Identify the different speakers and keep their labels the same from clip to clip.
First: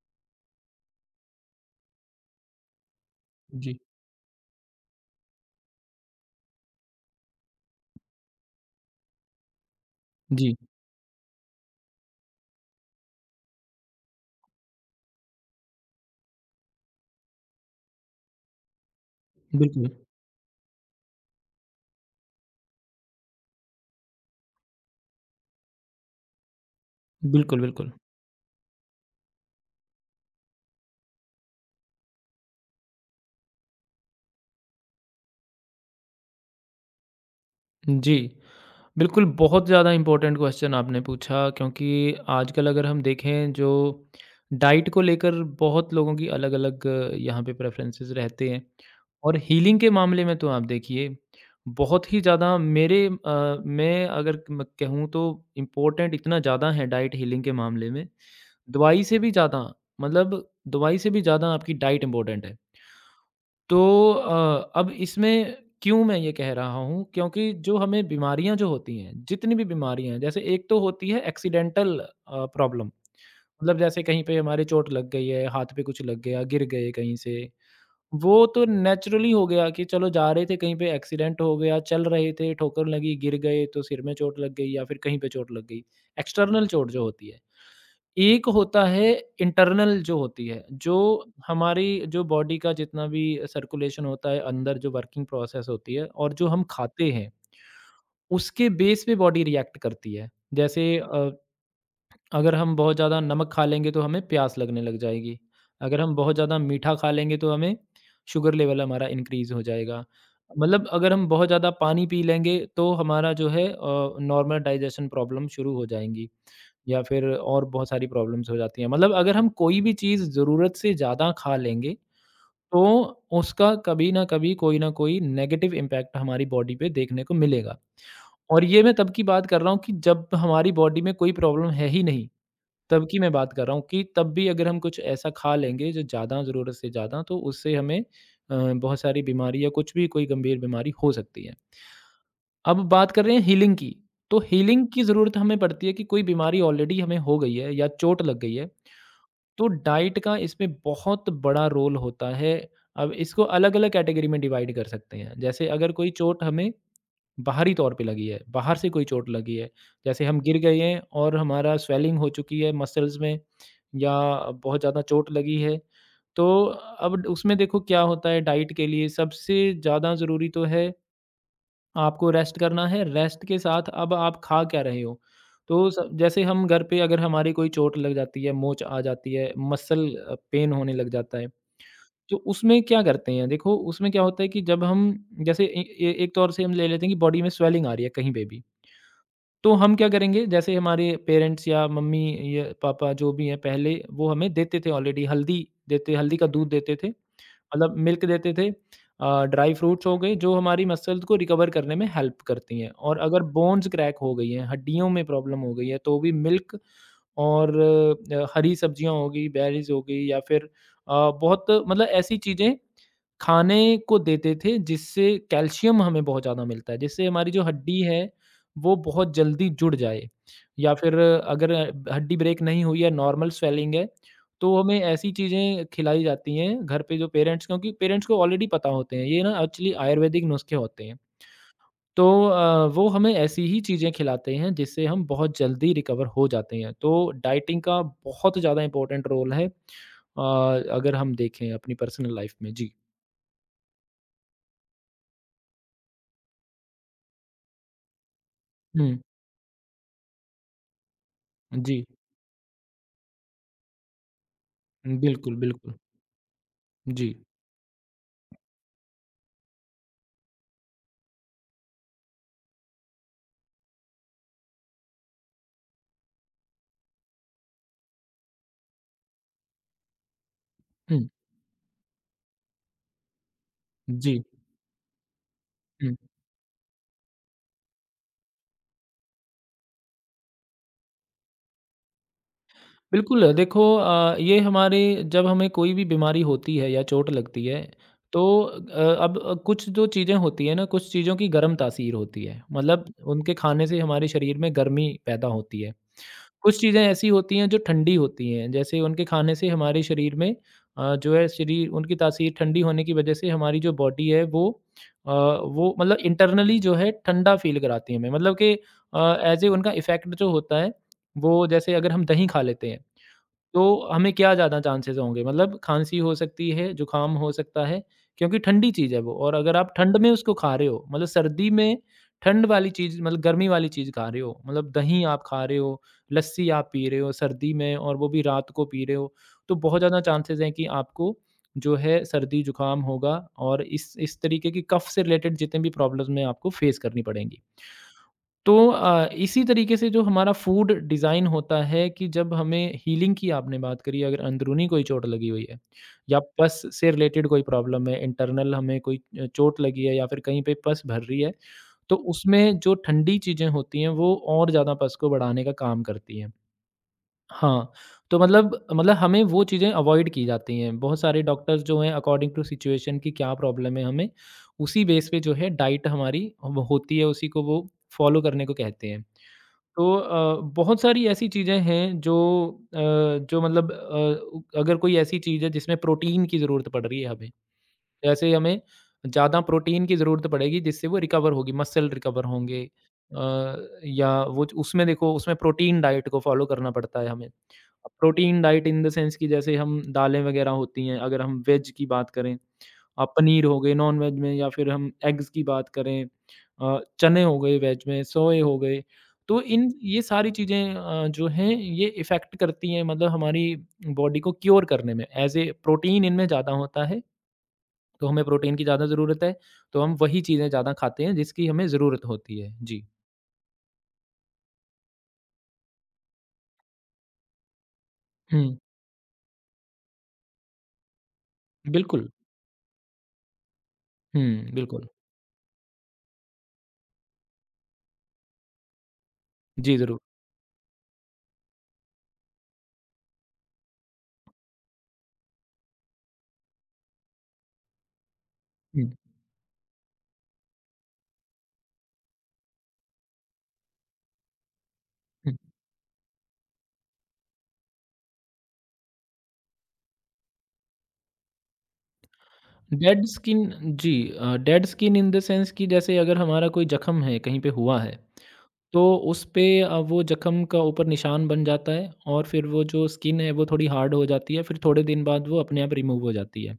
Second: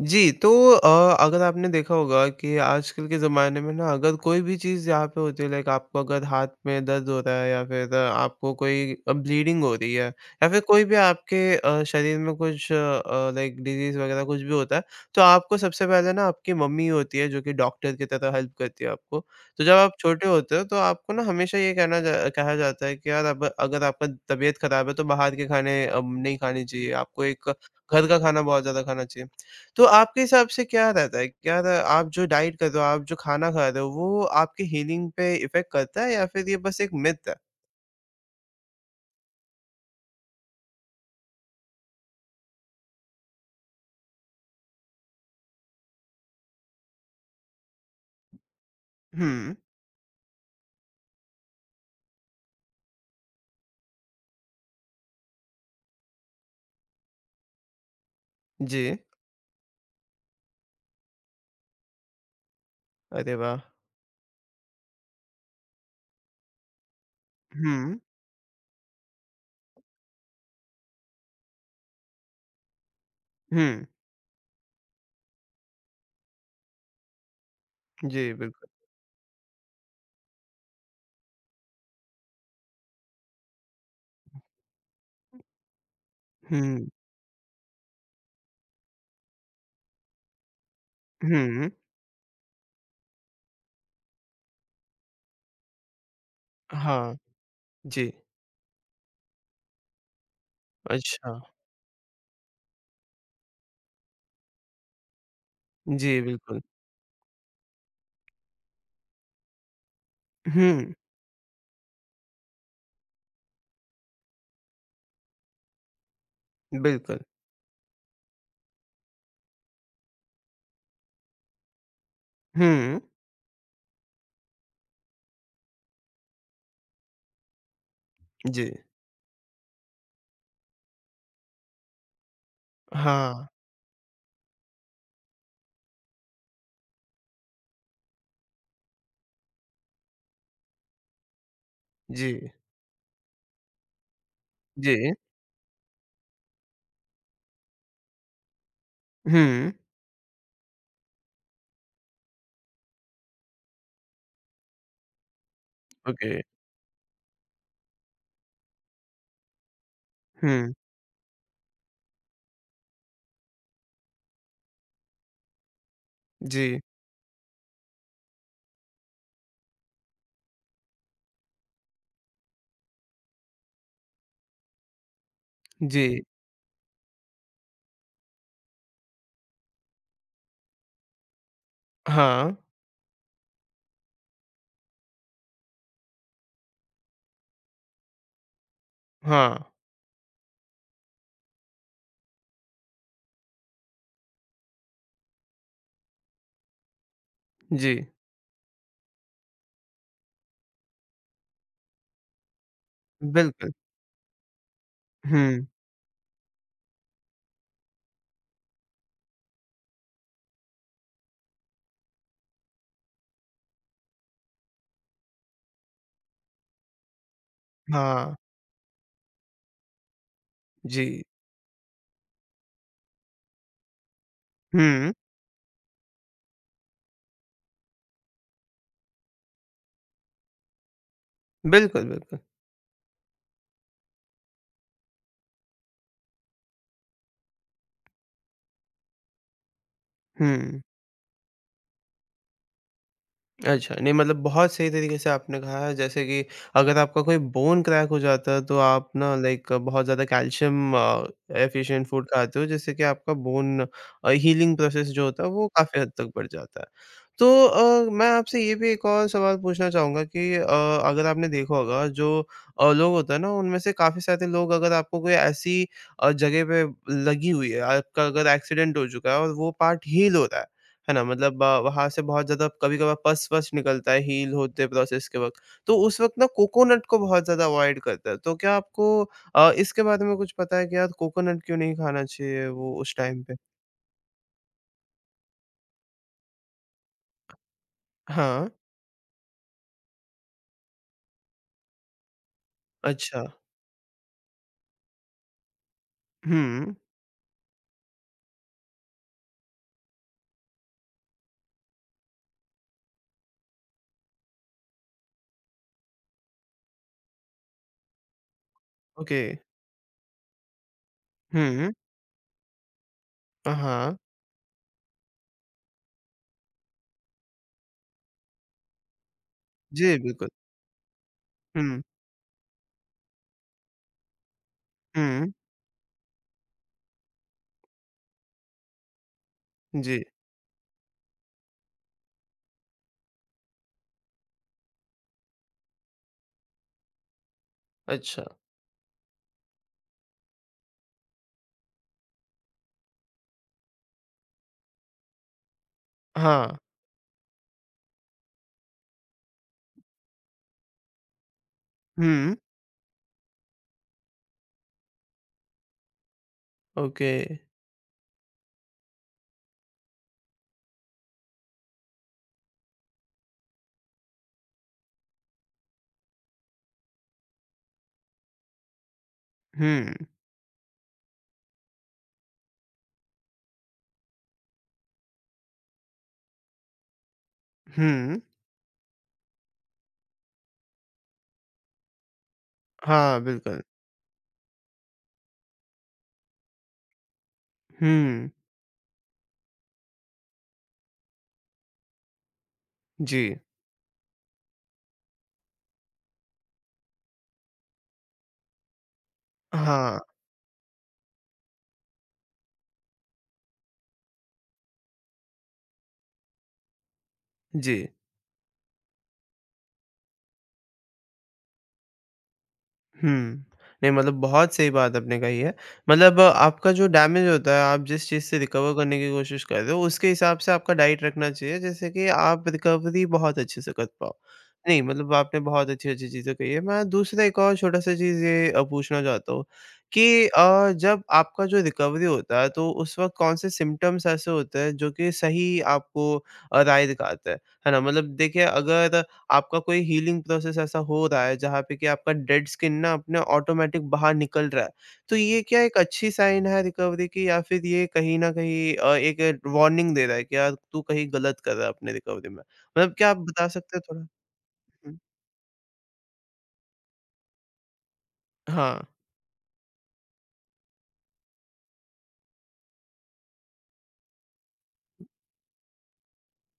Speaker 1: जी, तो अगर आपने देखा होगा कि आजकल के ज़माने में
Speaker 2: जी,
Speaker 1: ना अगर कोई भी चीज़ यहाँ पे होती है लाइक आपको अगर हाथ में दर्द हो रहा है या फिर आपको कोई ब्लीडिंग हो रही है या
Speaker 2: जी।
Speaker 1: फिर कोई भी आपके शरीर में कुछ लाइक डिज़ीज़ वगैरह कुछ भी होता है, तो आपको सबसे पहले ना आपकी मम्मी होती है जो कि डॉक्टर की तरह हेल्प करती है आपको। तो जब
Speaker 2: बिल्कुल,
Speaker 1: आप छोटे होते हो तो आपको ना हमेशा ये कहना जा कहा जाता है कि यार अब अगर आपका तबीयत ख़राब है तो बाहर के खाने नहीं खाने चाहिए, आपको एक
Speaker 2: बिल्कुल, बिल्कुल।
Speaker 1: घर का खाना बहुत ज़्यादा खाना चाहिए। तो आपके हिसाब से क्या रहता है? क्या र आप जो डाइट कर रहे हो, आप जो खाना खा रहे हो, वो आपके हीलिंग पे इफ़ेक्ट करता है या फिर ये बस एक मिथ है?
Speaker 2: जी, बिल्कुल बहुत ज़्यादा इम्पोर्टेंट क्वेश्चन आपने पूछा, क्योंकि आजकल अगर हम देखें, जो डाइट को लेकर बहुत लोगों की अलग-अलग यहाँ पे प्रेफ़रेंसेस रहते हैं। और
Speaker 1: हुँ,
Speaker 2: हीलिंग के मामले में तो आप देखिए, बहुत ही ज़्यादा मैं अगर म कहूँ तो इम्पोर्टेंट इतना ज़्यादा है डाइट हीलिंग के मामले में,
Speaker 1: जी।
Speaker 2: दवाई से भी ज़्यादा। मतलब दवाई से भी ज़्यादा आपकी डाइट इम्पोर्टेंट है।
Speaker 1: अरे वाह!
Speaker 2: तो अब इसमें क्यों मैं ये कह रहा हूँ, क्योंकि जो
Speaker 1: हुँ,
Speaker 2: हमें बीमारियाँ जो होती हैं, जितनी भी बीमारियाँ हैं, जैसे एक तो होती है एक्सीडेंटल प्रॉब्लम।
Speaker 1: हुँ।
Speaker 2: मतलब जैसे कहीं पे हमारे चोट लग गई है, हाथ पे कुछ लग गया, गिर गए कहीं से।
Speaker 1: जी,
Speaker 2: वो तो
Speaker 1: बिल्कुल।
Speaker 2: नेचुरली हो गया कि चलो जा रहे थे कहीं पे, एक्सीडेंट हो गया, चल रहे थे, ठोकर लगी, गिर गए, तो सिर में चोट लग गई या फिर कहीं पे चोट लग गई। एक्सटर्नल
Speaker 1: हुँ,
Speaker 2: चोट जो होती है। एक होता है इंटरनल जो होती है, जो
Speaker 1: हुँ।
Speaker 2: हमारी जो बॉडी का जितना भी सर्कुलेशन होता है, अंदर जो वर्किंग प्रोसेस होती है और जो हम खाते
Speaker 1: हाँ,
Speaker 2: हैं,
Speaker 1: जी।
Speaker 2: उसके बेस पे बॉडी रिएक्ट करती है। जैसे
Speaker 1: अच्छा।
Speaker 2: अगर हम बहुत ज़्यादा नमक खा लेंगे, तो हमें प्यास लगने लग जाएगी। अगर हम
Speaker 1: जी,
Speaker 2: बहुत ज़्यादा
Speaker 1: बिल्कुल।
Speaker 2: मीठा खा लेंगे, तो हमें शुगर लेवल हमारा इंक्रीज़ हो जाएगा। मतलब
Speaker 1: हुँ,
Speaker 2: अगर हम बहुत ज़्यादा पानी पी लेंगे, तो हमारा जो है नॉर्मल डाइजेशन प्रॉब्लम शुरू हो जाएँगी। या
Speaker 1: बिल्कुल।
Speaker 2: फिर और बहुत सारी प्रॉब्लम्स हो जाती हैं। मतलब अगर हम कोई भी चीज़ ज़रूरत से ज़्यादा खा लेंगे, तो
Speaker 1: हुँ,
Speaker 2: उसका कभी न कभी कोई न कोई नेगेटिव इम्पैक्ट हमारी बॉडी पे देखने को मिलेगा। और
Speaker 1: जी।
Speaker 2: ये मैं तब की बात कर रहा हूँ कि जब हमारी बॉडी में कोई प्रॉब्लम है ही नहीं, तब की मैं
Speaker 1: हाँ,
Speaker 2: बात कर रहा हूँ कि तब भी अगर हम कुछ ऐसा खा लेंगे जो ज़्यादा ज़रूरत से ज़्यादा, तो उससे हमें बहुत सारी बीमारी या कुछ भी कोई गंभीर बीमारी हो सकती है।
Speaker 1: जी,
Speaker 2: अब बात कर रहे हैं हीलिंग की, तो हीलिंग की
Speaker 1: जी।
Speaker 2: ज़रूरत हमें पड़ती है कि कोई बीमारी ऑलरेडी हमें हो गई है या चोट लग गई है, तो
Speaker 1: हुँ,
Speaker 2: डाइट का इसमें बहुत बड़ा रोल होता है। अब इसको अलग-अलग कैटेगरी में डिवाइड कर सकते हैं। जैसे अगर कोई
Speaker 1: ओके।
Speaker 2: चोट हमें बाहरी तौर पे लगी है, बाहर से कोई चोट लगी है, जैसे हम गिर
Speaker 1: हुँ,
Speaker 2: गए हैं और हमारा स्वेलिंग हो चुकी है मसल्स में या बहुत ज़्यादा चोट लगी है, तो
Speaker 1: जी,
Speaker 2: अब उसमें देखो क्या होता है, डाइट के लिए सबसे ज़्यादा ज़रूरी तो है आपको रेस्ट करना है। रेस्ट के साथ अब आप खा क्या रहे हो? तो स
Speaker 1: जी।
Speaker 2: जैसे हम घर पे अगर हमारी कोई चोट लग जाती है, मोच आ जाती है, पेन होने लग जाता है, तो
Speaker 1: हाँ,
Speaker 2: उसमें क्या करते हैं? देखो, उसमें क्या होता है कि जब हम जैसे ए ए एक तौर से हम ले लेते हैं कि बॉडी में स्वेलिंग आ रही है कहीं पे भी,
Speaker 1: हाँ,
Speaker 2: तो हम क्या करेंगे? जैसे हमारे पेरेंट्स या मम्मी या पापा जो भी हैं पहले, वो हमें देते थे, ऑलरेडी हल्दी का दूध देते थे।
Speaker 1: जी।
Speaker 2: मतलब मिल्क देते थे, ड्राई फ्रूट्स हो गए, जो हमारी मसल्स को रिकवर करने में हेल्प करती हैं। और अगर
Speaker 1: बिल्कुल।
Speaker 2: बोन्स क्रैक हो गई हैं, हड्डियों में प्रॉब्लम
Speaker 1: हुँ,
Speaker 2: हो गई है, तो भी मिल्क और हरी सब्जियाँ हो गई, बेरीज़ हो गई या फिर अ, बहुत मतलब ऐसी चीज़ें खाने को देते थे जिससे कैल्शियम हमें बहुत ज़्यादा मिलता है, जिससे हमारी जो हड्डी है
Speaker 1: हाँ,
Speaker 2: वो बहुत जल्दी जुड़ जाए। या
Speaker 1: जी।
Speaker 2: फिर अगर हड्डी ब्रेक नहीं हुई है, नॉर्मल स्वेलिंग है, तो हमें
Speaker 1: हुँ।
Speaker 2: ऐसी चीज़ें खिलाई जाती हैं घर पे जो पेरेंट्स, क्योंकि पेरेंट्स को ऑलरेडी पता होते हैं, ये ना एक्चुअली आयुर्वेदिक नुस्खे होते हैं।
Speaker 1: बिल्कुल,
Speaker 2: तो
Speaker 1: बिल्कुल।
Speaker 2: वो हमें ऐसी ही चीज़ें खिलाते हैं जिससे हम बहुत जल्दी रिकवर हो जाते हैं। तो डाइटिंग का बहुत ज़्यादा इम्पोर्टेंट रोल है,
Speaker 1: हुँ।
Speaker 2: अगर हम देखें अपनी पर्सनल लाइफ में। जी।
Speaker 1: अच्छा, नहीं मतलब बहुत सही तरीके से आपने कहा है जैसे कि अगर आपका कोई बोन क्रैक हो जाता है तो आप
Speaker 2: हुँ।
Speaker 1: ना लाइक बहुत ज़्यादा कैल्शियम
Speaker 2: जी।
Speaker 1: एफिशिएंट फूड खाते हो जिससे कि आपका बोन हीलिंग प्रोसेस जो होता है
Speaker 2: बिल्कुल,
Speaker 1: वो
Speaker 2: बिल्कुल।
Speaker 1: काफ़ी हद तक बढ़ जाता है।
Speaker 2: जी।
Speaker 1: तो मैं आपसे ये भी एक और सवाल पूछना चाहूँगा कि अगर आपने देखा होगा जो लोग होते हैं ना उनमें से काफ़ी सारे लोग अगर आपको कोई ऐसी जगह पे लगी हुई है, आपका अगर एक्सीडेंट हो चुका है और वो पार्ट हील हो रहा है ना?
Speaker 2: हुँ।
Speaker 1: मतलब वहाँ से बहुत ज़्यादा कभी-कभार पस-वस निकलता है
Speaker 2: जी।
Speaker 1: हील होते प्रोसेस के वक़्त। तो
Speaker 2: हुँ।
Speaker 1: उस वक़्त ना कोकोनट को बहुत ज़्यादा अवॉइड करता है। तो क्या आपको इसके बारे में कुछ पता है कि यार कोकोनट क्यों नहीं खाना चाहिए वो उस टाइम
Speaker 2: बिल्कुल,
Speaker 1: पे?
Speaker 2: देखो, ये हमारे जब हमें कोई भी बीमारी होती है या चोट लगती है, तो
Speaker 1: हाँ,
Speaker 2: अब कुछ जो चीज़ें होती हैं ना, कुछ चीज़ों की गर्म तासीर होती है। मतलब
Speaker 1: अच्छा।
Speaker 2: उनके खाने से हमारे शरीर में गर्मी पैदा होती है। कुछ
Speaker 1: हुँ,
Speaker 2: चीज़ें ऐसी होती हैं जो ठंडी होती हैं, जैसे उनके खाने से हमारे शरीर में जो है शरीर, उनकी तासीर ठंडी होने की वजह से हमारी जो बॉडी है वो मतलब इंटरनली जो है ठंडा फ़ील कराती है हमें। मतलब कि
Speaker 1: ओके।
Speaker 2: ऐज़ ए उनका इफ़ेक्ट जो होता है, वो
Speaker 1: हुँ,
Speaker 2: जैसे अगर हम दही खा लेते हैं, तो
Speaker 1: हाँ।
Speaker 2: हमें क्या ज़्यादा चांसेज़ होंगे? मतलब खाँसी हो सकती है, जुकाम हो सकता है, क्योंकि ठंडी चीज़ है वो। और अगर आप
Speaker 1: जी,
Speaker 2: ठंड में
Speaker 1: बिल्कुल।
Speaker 2: उसको खा रहे हो, मतलब सर्दी में
Speaker 1: हुँ,
Speaker 2: ठंड वाली चीज़, मतलब गर्मी वाली चीज़ खा रहे हो, मतलब दही आप
Speaker 1: हुँ,
Speaker 2: खा रहे हो, लस्सी आप पी रहे हो सर्दी में और वो भी रात को पी रहे हो, तो बहुत ज़्यादा
Speaker 1: जी।
Speaker 2: चांसेज़ हैं कि आपको जो है सर्दी जुकाम होगा और इस तरीके की कफ से रिलेटेड जितने भी प्रॉब्लम्स हैं आपको फेस करनी पड़ेंगी।
Speaker 1: अच्छा,
Speaker 2: तो इसी तरीके से जो हमारा फूड डिज़ाइन होता है कि जब हमें हीलिंग की आपने बात करी, अगर अंदरूनी कोई चोट लगी हुई है या
Speaker 1: हाँ।
Speaker 2: पस से रिलेटेड कोई प्रॉब्लम है इंटरनल, हमें कोई चोट लगी है या फिर कहीं पे पस भर रही है, तो
Speaker 1: हुँ,
Speaker 2: उसमें जो ठंडी चीज़ें होती हैं वो और ज़्यादा पस को बढ़ाने का काम करती हैं।
Speaker 1: ओके।
Speaker 2: हाँ, तो मतलब हमें वो चीज़ें अवॉइड की जाती हैं। बहुत सारे डॉक्टर्स जो हैं अकॉर्डिंग टू सिचुएशन कि क्या प्रॉब्लम है हमें, उसी बेस पे जो है डाइट हमारी वो होती है, उसी को वो फॉलो करने को कहते हैं। तो
Speaker 1: हुँ,
Speaker 2: बहुत सारी ऐसी चीज़ें हैं जो अ, जो मतलब अ, अगर कोई ऐसी चीज़ है जिसमें प्रोटीन की ज़रूरत पड़ रही है हमें,
Speaker 1: हुँ।
Speaker 2: जैसे हमें ज़्यादा प्रोटीन की ज़रूरत पड़ेगी जिससे वो रिकवर होगी, मसल रिकवर होंगे,
Speaker 1: हाँ, बिल्कुल।
Speaker 2: या वो उसमें, देखो, उसमें प्रोटीन डाइट को फॉलो करना पड़ता है हमें।
Speaker 1: हुँ,
Speaker 2: protein diet in the sense कि जैसे हम दालें वगैरह होती हैं, अगर हम वेज की बात करें,
Speaker 1: जी।
Speaker 2: पनीर हो गए, नॉन-वेज में या फिर हम एग्स की बात करें, चने हो गए वेज में, सोए हो गए। तो इन
Speaker 1: हाँ,
Speaker 2: ये सारी चीज़ें जो हैं, ये इफ़ेक्ट करती हैं, मतलब हमारी बॉडी को क्योर करने में, एज़ ए प्रोटीन इनमें ज़्यादा होता है,
Speaker 1: जी।
Speaker 2: तो हमें प्रोटीन की ज़्यादा ज़रूरत है, तो हम वही चीज़ें ज़्यादा खाते हैं जिसकी हमें ज़रूरत होती है। जी।
Speaker 1: हुँ। नहीं मतलब बहुत सही बात आपने कही है। मतलब आपका जो डैमेज होता है, आप जिस चीज़ से
Speaker 2: हुँ,
Speaker 1: रिकवर करने की कोशिश कर रहे हो, उसके हिसाब से आपका डाइट रखना चाहिए, जिससे कि
Speaker 2: बिल्कुल।
Speaker 1: आप रिकवरी बहुत अच्छे से कर पाओ।
Speaker 2: हुँ,
Speaker 1: नहीं
Speaker 2: बिल्कुल।
Speaker 1: मतलब आपने बहुत अच्छी-अच्छी चीज़ें कही है। मैं दूसरा एक और छोटा-सा चीज़ ये पूछना चाहता हूँ
Speaker 2: जी, ज़रूर।
Speaker 1: कि जब आपका जो रिकवरी होता है, तो उस वक़्त कौन से सिम्पटम्स ऐसे होते हैं, जो कि सही आपको राय दिखाते हैं? है ना? मतलब देखिए
Speaker 2: हुँ, हुँ।
Speaker 1: अगर आपका कोई हीलिंग प्रोसेस ऐसा हो रहा है जहाँ पे कि आपका डेड स्किन ना अपने ऑटोमेटिक बाहर निकल रहा है। तो ये क्या एक अच्छी साइन है रिकवरी की या फिर ये कहीं न कहीं एक वार्निंग दे रहा है कि यार तू कहीं गलत कर रहा है अपने रिकवरी में? मतलब
Speaker 2: डेड
Speaker 1: क्या आप
Speaker 2: स्किन।
Speaker 1: बता सकते हैं
Speaker 2: जी,
Speaker 1: थोड़ा?
Speaker 2: डेड स्किन
Speaker 1: हुँ।
Speaker 2: इन द सेंस कि जैसे अगर हमारा कोई जख्म है, कहीं पे हुआ है,
Speaker 1: हाँ,
Speaker 2: तो उस पे वो जख्म का ऊपर निशान बन जाता है और फिर वो जो स्किन है, वो थोड़ी हार्ड हो जाती है, फिर थोड़े दिन बाद वो अपने आप रिमूव हो जाती है।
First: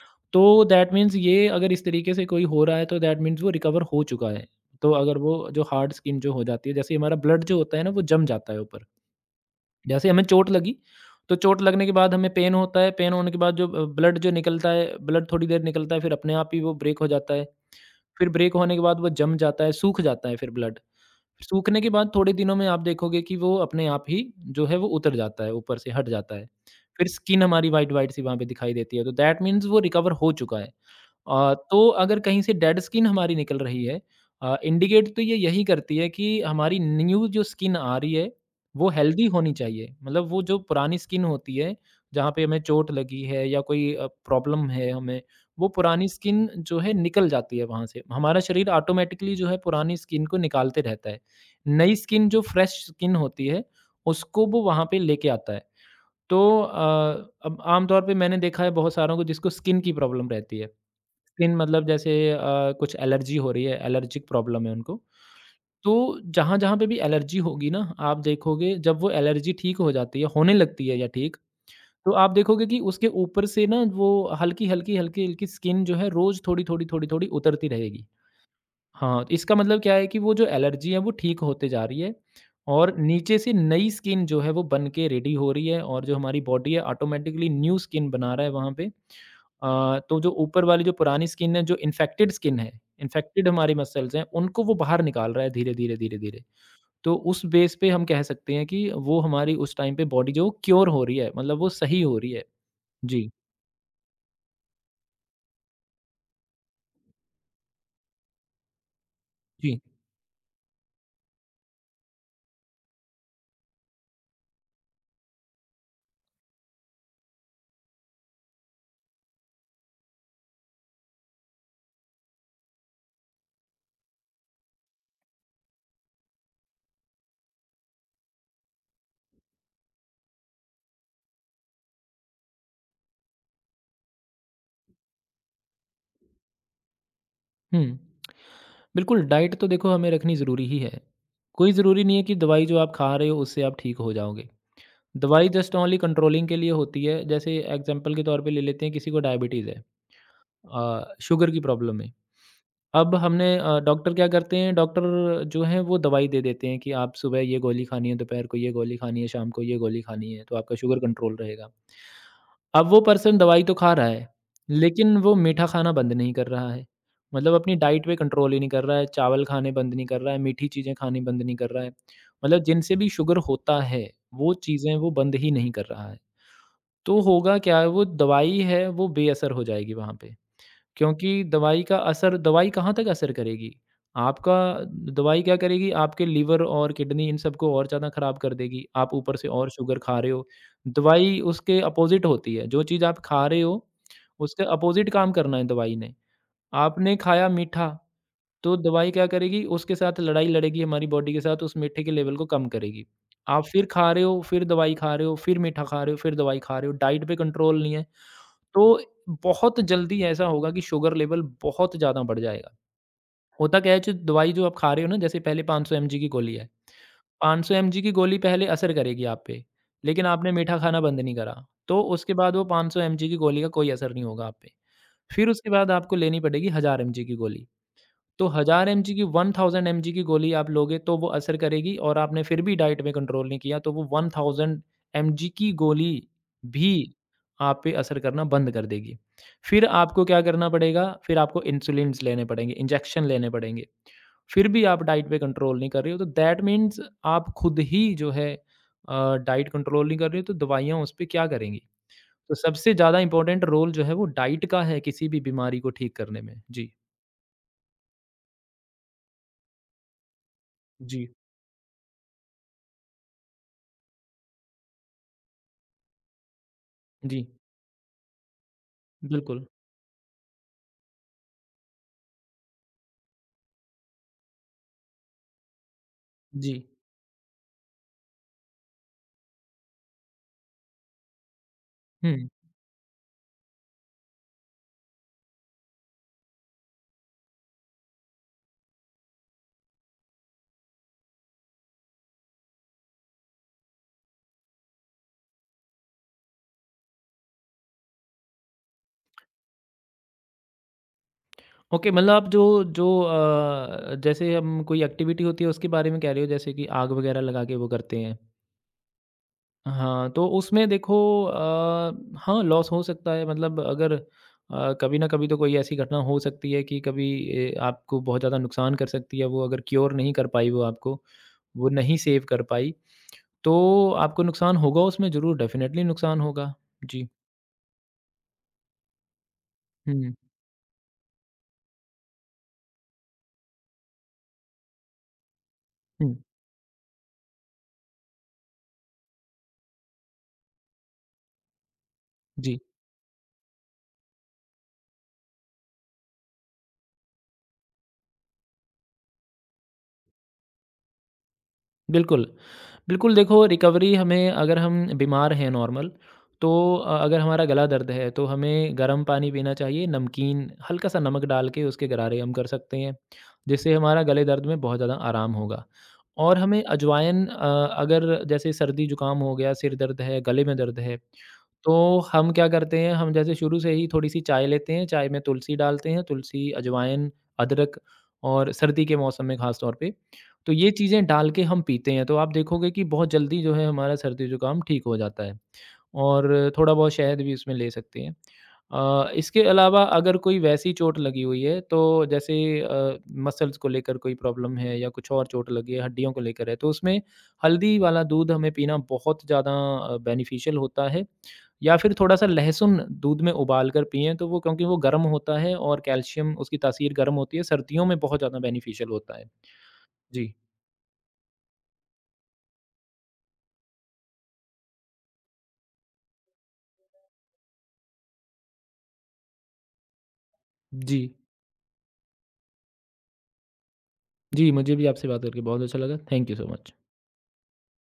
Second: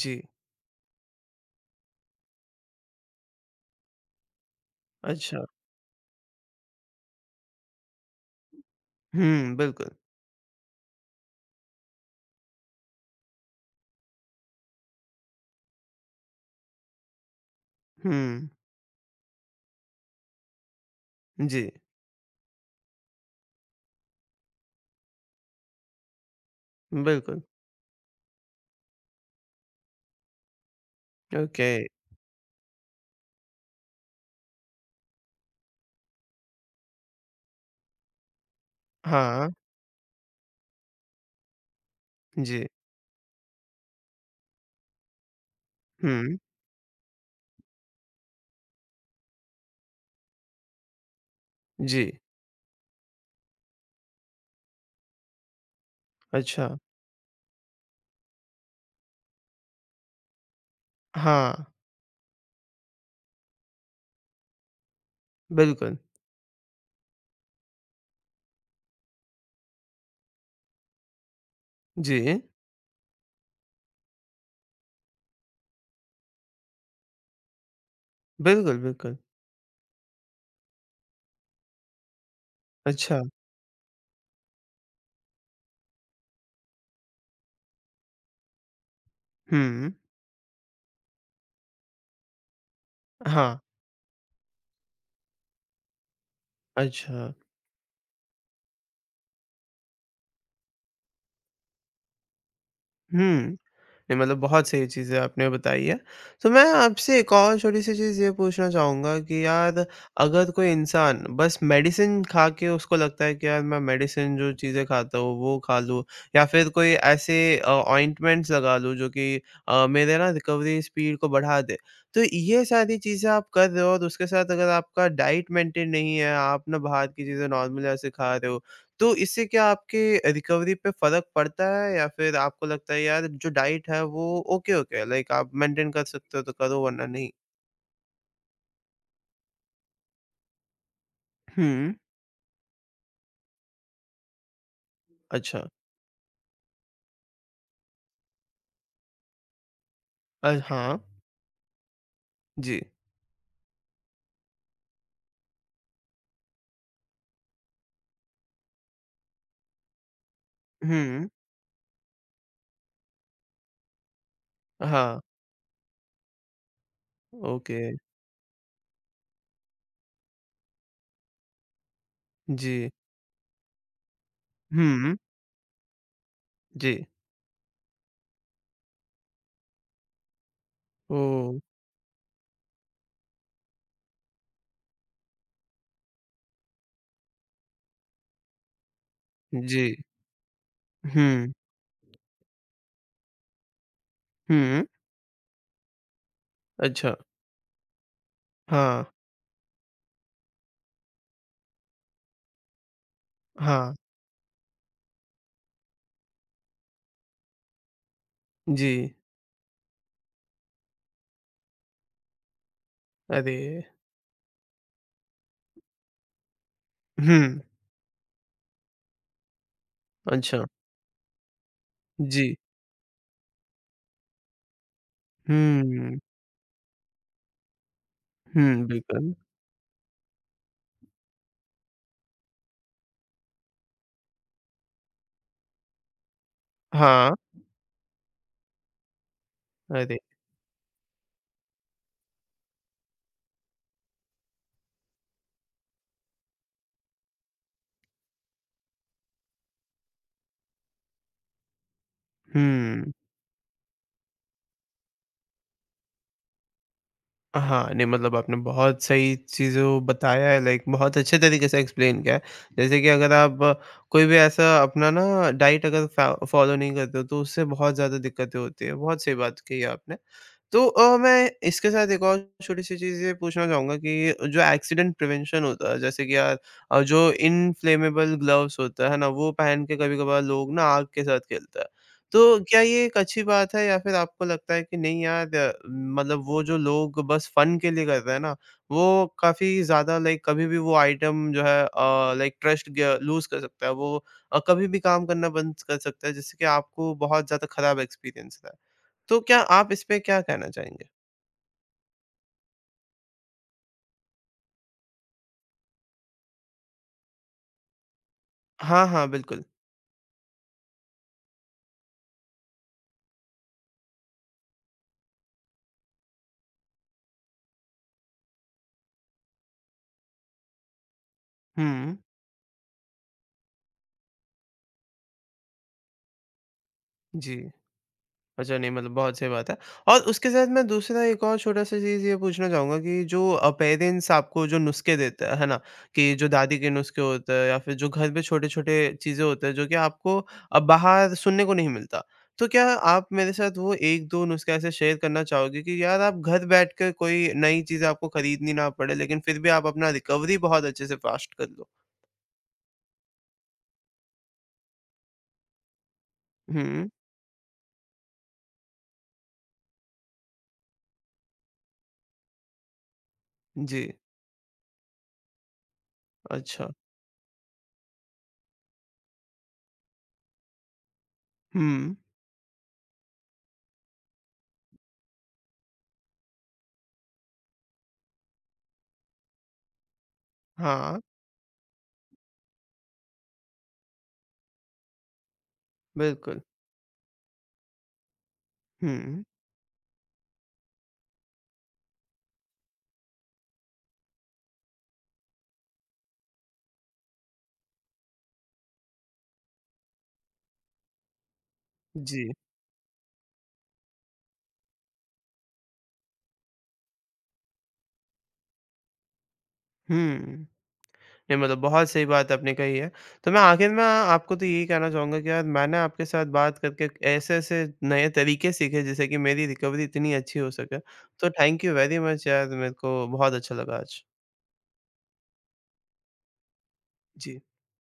Speaker 1: जी।
Speaker 2: तो दैट मीन्स ये अगर इस तरीके से कोई हो रहा है, तो दैट मीन्स वो रिकवर हो चुका है। तो अगर वो
Speaker 1: अच्छा।
Speaker 2: जो हार्ड स्किन जो हो जाती है, जैसे हमारा ब्लड जो होता है ना, वो जम जाता है ऊपर।
Speaker 1: हुँ, बिल्कुल।
Speaker 2: जैसे हमें चोट लगी, तो चोट लगने के बाद हमें पेन होता है, पेन होने के बाद जो ब्लड जो निकलता है, ब्लड थोड़ी देर निकलता है, फिर अपने आप ही वो ब्रेक हो जाता है। फिर
Speaker 1: हुँ,
Speaker 2: ब्रेक होने के बाद वो जम जाता है, सूख जाता है फिर ब्लड।
Speaker 1: जी।
Speaker 2: सूखने के बाद थोड़े दिनों में आप देखोगे कि वो अपने आप ही जो है वो उतर जाता है, ऊपर से हट जाता है। फिर
Speaker 1: बिल्कुल।
Speaker 2: स्किन हमारी व्हाइट-व्हाइट सी वहाँ पे दिखाई देती है, तो दैट मीन्स वो रिकवर हो चुका है।
Speaker 1: ओके।
Speaker 2: तो अगर कहीं से डेड स्किन हमारी निकल रही है, इंडिकेट तो ये यही करती है कि हमारी न्यू जो स्किन आ रही है वो हेल्दी
Speaker 1: हाँ,
Speaker 2: होनी चाहिए, मतलब वो जो पुरानी स्किन होती है जहाँ पे हमें
Speaker 1: जी।
Speaker 2: चोट लगी है या कोई प्रॉब्लम है हमें, वो पुरानी
Speaker 1: हुँ,
Speaker 2: स्किन जो है निकल जाती है वहाँ से, हमारा शरीर ऑटोमेटिकली जो है पुरानी स्किन को निकालते रहता है, नई
Speaker 1: जी।
Speaker 2: स्किन जो फ्रेश स्किन होती है उसको वो वहाँ पे लेके आता है। तो
Speaker 1: अच्छा।
Speaker 2: अब आमतौर पे मैंने देखा है बहुत सारों को जिसको स्किन की प्रॉब्लम रहती है, स्किन
Speaker 1: हाँ,
Speaker 2: मतलब जैसे कुछ एलर्जी हो रही है, एलर्जिक प्रॉब्लम है उनको, तो
Speaker 1: बिल्कुल।
Speaker 2: जहाँ-जहाँ पे भी एलर्जी होगी ना, आप देखोगे, जब वो एलर्जी ठीक हो जाती है, होने लगती है या ठीक, तो आप
Speaker 1: जी।
Speaker 2: देखोगे कि उसके ऊपर से ना वो हल्की-हल्की, हल्की-हल्की स्किन जो है रोज़ थोड़ी-थोड़ी, थोड़ी-थोड़ी उतरती रहेगी।
Speaker 1: बिल्कुल, बिल्कुल।
Speaker 2: हाँ, तो इसका मतलब क्या है कि वो जो एलर्जी है वो ठीक होते जा रही है और
Speaker 1: अच्छा।
Speaker 2: नीचे से नई स्किन जो है वो बन के रेडी हो रही है और जो हमारी बॉडी है ऑटोमेटिकली न्यू स्किन बना रहा है वहाँ पे।
Speaker 1: हुँ,
Speaker 2: तो जो ऊपर वाली जो पुरानी स्किन है, जो इन्फेक्टेड स्किन है, इन्फेक्टेड
Speaker 1: हाँ।
Speaker 2: हमारी मसल्स हैं, उनको वो बाहर निकाल रहा है धीरे-धीरे, धीरे-धीरे। तो
Speaker 1: अच्छा,
Speaker 2: उस बेस पे हम कह सकते हैं कि वो हमारी उस टाइम पे बॉडी जो क्योर हो रही है, मतलब वो सही हो रही है। जी।
Speaker 1: हुँ। नहीं मतलब बहुत सही चीज़ें आपने बताई हैं। तो मैं आपसे एक और छोटी-सी चीज़ ये पूछना चाहूँगा कि
Speaker 2: जी।
Speaker 1: यार अगर कोई इंसान बस मेडिसिन खा के उसको लगता है कि यार मैं मेडिसिन जो चीज़ें खाता हूँ वो खा लूँ या फिर कोई ऐसे ऑइंटमेंट्स लगा लूँ जो कि मेरे ना रिकवरी स्पीड को बढ़ा दे। तो ये सारी चीज़ें आप कर रहे हो और उसके साथ अगर आपका डाइट मेंटेन नहीं है, आप ना बाहर की चीज़ें नॉर्मल ऐसे खा रहे हो तो इससे क्या आपके रिकवरी पे फ़र्क पड़ता है या फिर आपको लगता है यार जो डाइट है वो ओके-ओके है लाइक आप मेंटेन कर सकते हो तो करो वरना नहीं?
Speaker 2: हुँ। बिल्कुल, डाइट तो देखो हमें रखनी ज़रूरी ही है।
Speaker 1: हुँ।
Speaker 2: कोई ज़रूरी नहीं है कि दवाई जो आप खा रहे हो उससे आप ठीक हो जाओगे। दवाई
Speaker 1: अच्छा।
Speaker 2: जस्ट ओनली कंट्रोलिंग के लिए होती है। जैसे एग्ज़ाम्पल के तौर पे ले लेते हैं, किसी को डायबिटीज़ है,
Speaker 1: हाँ।
Speaker 2: शुगर की प्रॉब्लम है।
Speaker 1: जी।
Speaker 2: अब हमने डॉक्टर क्या करते हैं, डॉक्टर जो हैं वो दवाई दे देते हैं कि आप सुबह ये गोली खानी है, दोपहर को ये गोली खानी है, शाम को ये गोली खानी है, तो आपका शुगर
Speaker 1: हुँ।
Speaker 2: कंट्रोल रहेगा। अब वो पर्सन दवाई तो खा रहा है, लेकिन
Speaker 1: हाँ।
Speaker 2: वो मीठा खाना बंद नहीं कर रहा है। मतलब अपनी
Speaker 1: ओके।
Speaker 2: डाइट पे कंट्रोल ही नहीं कर रहा है, चावल खाने बंद नहीं कर रहा है, मीठी चीज़ें खानी बंद नहीं कर रहा है। मतलब
Speaker 1: जी।
Speaker 2: जिनसे भी शुगर होता है वो चीज़ें वो
Speaker 1: हुँ।
Speaker 2: बंद ही नहीं कर रहा है।
Speaker 1: जी।
Speaker 2: तो होगा क्या, वो दवाई है वो बेअसर हो जाएगी वहाँ पे, क्योंकि
Speaker 1: ओह!
Speaker 2: दवाई का असर, दवाई कहाँ तक असर करेगी? आपका दवाई क्या करेगी? आपके लिवर और किडनी इन सबको और ज़्यादा खराब कर देगी। आप ऊपर से और
Speaker 1: जी।
Speaker 2: शुगर खा रहे हो। दवाई
Speaker 1: हुँ,
Speaker 2: उसके अपोज़िट होती है। जो चीज़ आप खा रहे हो, उसके
Speaker 1: हुँ।
Speaker 2: अपोज़िट काम करना है दवाई ने।
Speaker 1: अच्छा।
Speaker 2: आपने खाया मीठा, तो
Speaker 1: हाँ,
Speaker 2: दवाई क्या करेगी? उसके साथ लड़ाई लड़ेगी हमारी बॉडी के साथ, उस मीठे के लेवल को कम करेगी। आप फिर
Speaker 1: हाँ।
Speaker 2: खा रहे हो, फिर दवाई खा रहे हो, फिर मीठा खा रहे हो, फिर दवाई खा रहे हो। डाइट पे कंट्रोल नहीं है। तो
Speaker 1: जी।
Speaker 2: बहुत जल्दी ऐसा होगा कि शुगर लेवल बहुत ज़्यादा बढ़ जाएगा।
Speaker 1: अरे!
Speaker 2: होता क्या है, जो दवाई जो आप खा रहे हो ना, जैसे पहले 500 एमजी की गोली है।
Speaker 1: हुँ।
Speaker 2: 500 एमजी की गोली पहले असर करेगी आप पे, लेकिन आपने
Speaker 1: अच्छा।
Speaker 2: मीठा खाना बंद नहीं करा, तो उसके
Speaker 1: जी।
Speaker 2: बाद वो 500 एमजी की गोली का कोई असर नहीं होगा आप पे। फिर उसके बाद आपको
Speaker 1: हुँ,
Speaker 2: लेनी पड़ेगी 1000 एमजी की गोली। तो
Speaker 1: हुँ।
Speaker 2: 1000 एमजी की
Speaker 1: बिल्कुल।
Speaker 2: 1000 एमजी की गोली आप लोगे तो वो असर करेगी, और आपने फिर भी डाइट में कंट्रोल नहीं किया तो वो 1000 एमजी की गोली भी
Speaker 1: हाँ।
Speaker 2: आप पे असर करना बंद कर देगी। फिर
Speaker 1: अरे!
Speaker 2: आपको क्या करना पड़ेगा, फिर आपको इंसुलिन्स लेने पड़ेंगे, इंजेक्शन लेने पड़ेंगे। फिर भी आप डाइट पे कंट्रोल नहीं कर रहे हो, तो दैट मीन्स आप खुद ही जो है डाइट कंट्रोल नहीं कर रहे हो, तो दवाइयाँ उस पे क्या करेंगी? तो सबसे
Speaker 1: हुँ।
Speaker 2: ज़्यादा इम्पोर्टेंट रोल जो है वो डाइट का है किसी भी बीमारी को ठीक करने में। जी।
Speaker 1: हाँ, नहीं मतलब आपने बहुत सही चीज़ें बताया है लाइक बहुत
Speaker 2: जी।
Speaker 1: अच्छे तरीके से एक्सप्लेन किया है। जैसे कि अगर आप कोई भी ऐसा अपना ना डाइट अगर फ़ा फ़ॉलो नहीं करते हो तो
Speaker 2: जी,
Speaker 1: उससे बहुत ज़्यादा दिक्कतें होती हैं। बहुत सही बात
Speaker 2: बिल्कुल।
Speaker 1: कही आपने। तो मैं इसके साथ एक और छोटी-सी चीज़ ये पूछना चाहूँगा कि जो एक्सीडेंट प्रिवेंशन होता है जैसे कि यार
Speaker 2: जी।
Speaker 1: जो इनफ्लेमेबल ग्लव्स होता है ना, वो पहन के कभी-कभार लोग ना आग के साथ खेलता है। तो
Speaker 2: हुँ।
Speaker 1: क्या ये एक अच्छी बात है या फिर आपको लगता है कि नहीं यार मतलब वो जो लोग बस फन के लिए करते हैं ना, वो काफ़ी ज़्यादा लाइक कभी भी वो आइटम जो है लाइक ट्रस्ट ग लूज़ कर सकता है। वो कभी भी काम करना बंद कर सकता है जिससे कि आपको बहुत ज़्यादा खराब एक्सपीरियंस रहा है। तो क्या आप इस पे क्या कहना चाहेंगे?
Speaker 2: ओके, मतलब आप जो जो अ, जैसे हम, कोई एक्टिविटी होती है उसके बारे में कह रहे हो, जैसे कि आग वगैरह लगा के वो करते हैं।
Speaker 1: हाँ, हाँ, बिल्कुल।
Speaker 2: हाँ, तो उसमें देखो हाँ, लॉस हो सकता है, मतलब अगर कभी ना कभी तो कोई ऐसी घटना हो सकती है कि कभी आपको बहुत ज़्यादा नुकसान कर सकती है वो, अगर क्योर नहीं कर पाई वो आपको, वो
Speaker 1: हुँ,
Speaker 2: नहीं सेव कर पाई, तो आपको नुकसान होगा उसमें, ज़रूर डेफ़िनेटली नुकसान होगा। जी।
Speaker 1: जी। अच्छा, नहीं मतलब बहुत सही बात है। और
Speaker 2: हुँ।
Speaker 1: उसके साथ मैं दूसरा एक और छोटा-सा चीज़ ये पूछना चाहूँगा कि जो पेरेंट्स आपको जो नुस्खे देते हैं, है ना? कि
Speaker 2: हुँ।
Speaker 1: जो दादी के नुस्खे होते हैं या फिर जो घर पे छोटे-छोटे चीज़ें होते हैं जो कि आपको बाहर सुनने को नहीं मिलता। तो
Speaker 2: जी।
Speaker 1: क्या आप मेरे साथ वो 1-2 नुस्खे ऐसे शेयर करना चाहोगे कि यार आप घर बैठकर कोई नई चीज़ें आपको खरीदनी ना पड़े लेकिन फिर भी आप अपना रिकवरी बहुत अच्छे से फ़ास्ट कर लो?
Speaker 2: बिल्कुल। बिल्कुल, देखो रिकवरी हमें, अगर हम बीमार हैं नॉर्मल, तो
Speaker 1: हुँ,
Speaker 2: अगर हमारा गला दर्द है, तो हमें गर्म पानी पीना चाहिए, नमकीन, हल्का-सा नमक डाल के उसके गरारे हम कर सकते हैं, जिससे
Speaker 1: जी,
Speaker 2: हमारा गले दर्द में बहुत ज़्यादा आराम होगा। और हमें
Speaker 1: अच्छा।
Speaker 2: अजवाइन अगर जैसे सर्दी-जुकाम हो गया, सिर दर्द है, गले में दर्द है, तो
Speaker 1: हुँ,
Speaker 2: हम क्या करते हैं, हम जैसे शुरू से ही थोड़ी-सी चाय लेते हैं, चाय में तुलसी डालते हैं, तुलसी, अजवाइन, अदरक और सर्दी के मौसम में ख़ास तौर पे, तो ये
Speaker 1: हाँ,
Speaker 2: चीज़ें डाल के हम पीते हैं, तो आप देखोगे कि बहुत जल्दी जो है हमारा सर्दी-जुकाम ठीक हो जाता है।
Speaker 1: बिल्कुल।
Speaker 2: और थोड़ा बहुत शहद भी इसमें ले सकते हैं।
Speaker 1: हुँ,
Speaker 2: इसके अलावा अगर कोई वैसी चोट लगी हुई है, तो जैसे मसल्स को लेकर कोई प्रॉब्लम है या कुछ और चोट लगी है, हड्डियों को लेकर है, तो उसमें हल्दी वाला दूध हमें पीना बहुत ज़्यादा बेनिफिशियल होता है, या फिर थोड़ा-सा
Speaker 1: जी,
Speaker 2: लहसुन दूध में उबाल कर पिएँ, तो वो, क्योंकि वो गर्म होता है और कैल्शियम उसकी तासीर गर्म होती है, सर्दियों में बहुत ज़्यादा बेनिफिशियल होता है। जी।
Speaker 1: हुँ। नहीं मतलब बहुत सही बात आपने कही है। तो मैं आखिर में आपको तो यही कहना चाहूँगा कि यार मैंने आपके साथ बात करके ऐसे-ऐसे नए तरीके सीखे जिससे कि मेरी रिकवरी इतनी अच्छी हो सके।
Speaker 2: जी,
Speaker 1: तो थैंक यू वेरी मच यार मेरे को बहुत अच्छा लगा आज।
Speaker 2: जी, मुझे भी आपसे बात करके बहुत अच्छा लगा। Thank you so much.
Speaker 1: Ji.